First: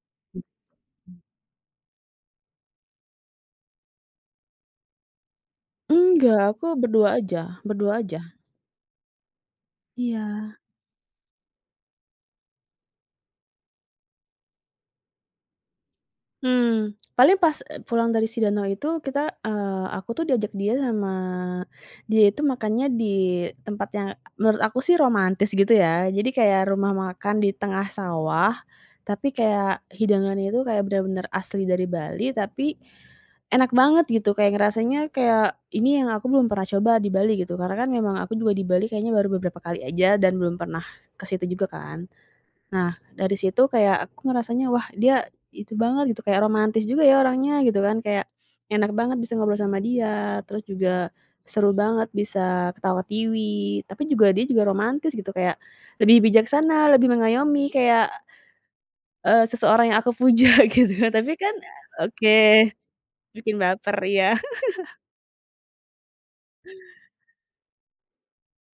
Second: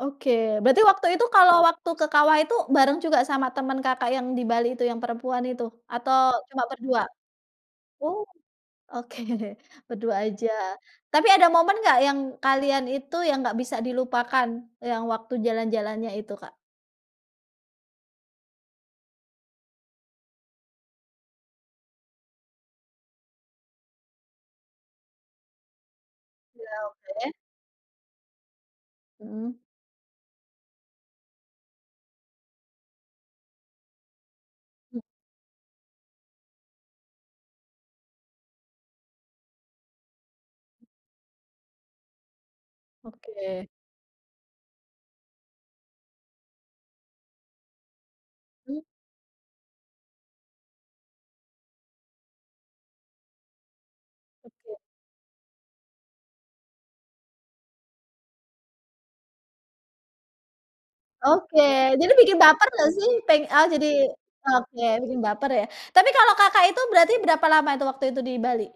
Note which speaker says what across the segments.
Speaker 1: Oke, berarti waktu itu kalau waktu ke kawah itu bareng juga sama temen Kakak yang di Bali itu yang perempuan itu, atau
Speaker 2: Nggak,
Speaker 1: cuma
Speaker 2: aku
Speaker 1: berdua?
Speaker 2: berdua aja, berdua aja.
Speaker 1: Oh, oke berdua aja,
Speaker 2: Iya.
Speaker 1: tapi ada momen nggak yang kalian itu yang nggak bisa dilupakan yang waktu jalan-jalannya itu, Kak?
Speaker 2: Mmm, paling pas e pulang dari si danau itu kita, eee, aku tuh diajak dia sama dia itu makannya di tempat yang menurut aku sih romantis, gitu ya. Jadi kayak
Speaker 1: Ya,
Speaker 2: rumah
Speaker 1: oke.
Speaker 2: makan di tengah sawah tapi
Speaker 1: Heeh.
Speaker 2: kayak hidangannya tuh kayak bener-bener asli dari Bali, tapi enak banget gitu, kayak ngerasanya, kayak ini yang aku belum pernah coba di Bali, gitu. Karena kan memang aku juga di Bali kayaknya baru beberapa kali aja dan belum pernah ke situ juga, kan. Nah, dari situ
Speaker 1: Oke.
Speaker 2: kayak aku ngerasanya, wah, dia itu banget gitu, kayak romantis juga ya orangnya, gitu kan, kayak
Speaker 1: Hmm.
Speaker 2: enak banget bisa ngobrol sama dia terus juga seru banget bisa ketawa-tiwi, tapi juga dia juga
Speaker 1: Oke.
Speaker 2: romantis gitu, kayak lebih bijaksana, lebih mengayomi kayak, eee, seseorang yang aku puja, gitu. Tapi kan
Speaker 1: Oke, jadi bikin baper
Speaker 2: oke,
Speaker 1: nggak, sih? Peng
Speaker 2: bikin
Speaker 1: ah, oke, jadi
Speaker 2: baper, iya.
Speaker 1: bikin baper, ya. Tapi kalau Kakak itu berarti berapa lama itu waktu itu di Bali?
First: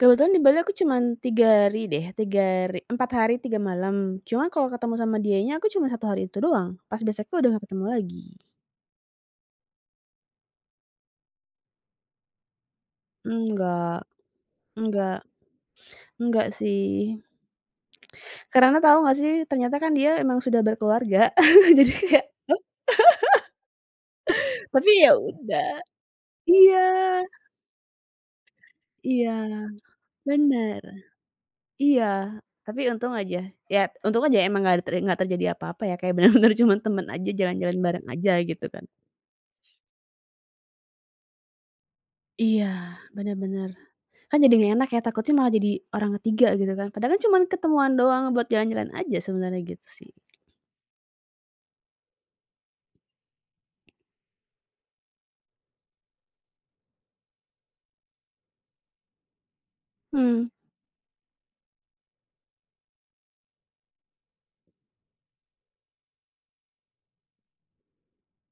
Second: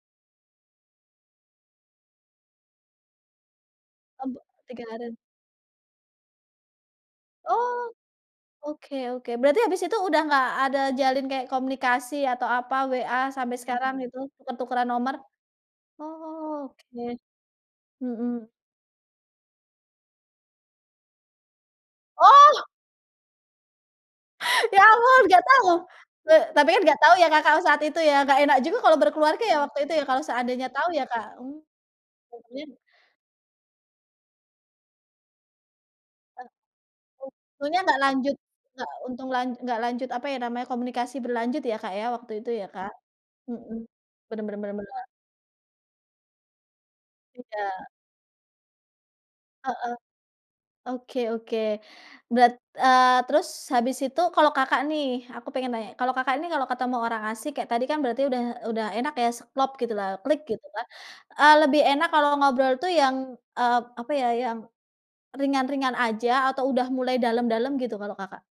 Speaker 2: Kebetulan di Bali aku cuman 3 hari deh, 3 hari, 4 hari 3 malam,
Speaker 1: Oh,
Speaker 2: cuman kalau
Speaker 1: 3
Speaker 2: ketemu
Speaker 1: harian.
Speaker 2: sama dianya aku cuman 1 hari itu doang, pas besoknya udah gak
Speaker 1: Oh,
Speaker 2: ketemu lagi.
Speaker 1: oke, oke, berarti habis itu udah nggak ada jalin kayak komunikasi atau apa, WA sampai sekarang
Speaker 2: Enggak.
Speaker 1: itu tuker-tukeran nomor?
Speaker 2: Enggak.
Speaker 1: Oh,
Speaker 2: Enggak, sih.
Speaker 1: oke. Mhm.
Speaker 2: Karena tau nggak sih, ternyata kan dia emang sudah berkeluarga, jadi kayak
Speaker 1: Oh. Ya,
Speaker 2: Tapi, ya
Speaker 1: ampun, nggak
Speaker 2: udah.
Speaker 1: tahu? Ta tapi
Speaker 2: Iya.
Speaker 1: kan nggak tahu ya, Kakak saat itu ya, nggak enak juga kalau
Speaker 2: Iya,
Speaker 1: berkeluarga ya, waktu itu, ya. Kalau seandainya
Speaker 2: bener.
Speaker 1: tahu ya, Kak.
Speaker 2: Iya, tapi untung aja, ya untung aja emang nggak a nggak terjadi apa-apa ya, kayak bener-bener cuman temen aja, jalan-jalan
Speaker 1: Untungnya nggak
Speaker 2: bareng aja,
Speaker 1: lanjut
Speaker 2: gitu kan.
Speaker 1: nggak untung lan nggak lanjut, apa ya, namanya, komunikasi berlanjut ya, Kak, ya, waktu itu ya,
Speaker 2: Iya,
Speaker 1: Kak.
Speaker 2: bener bener,
Speaker 1: Heeh.
Speaker 2: kan
Speaker 1: Bener bener
Speaker 2: jadinya
Speaker 1: bener
Speaker 2: enak ya,
Speaker 1: bener.
Speaker 2: takutnya malah jadi orang ke-3 gitu kan, padahal kan cuman
Speaker 1: Tidak.
Speaker 2: ketemuan doang buat jalan-jalan aja sebenarnya, gitu,
Speaker 1: Heeh.
Speaker 2: sih.
Speaker 1: Oke, oke, berat eee, terus habis itu kalau kakak, nih, aku pengen nanya, kalau Kakak ini kalau ketemu orang asyik kayak tadi, kan berarti udah udah enak ya, klop gitulah, klik
Speaker 2: Hmm.
Speaker 1: gitu kan, eee, lebih enak kalau ngobrol tuh yang, eee, apa ya, yang ringan-ringan aja atau udah mulai dalam-dalam gitu kalau Kakak?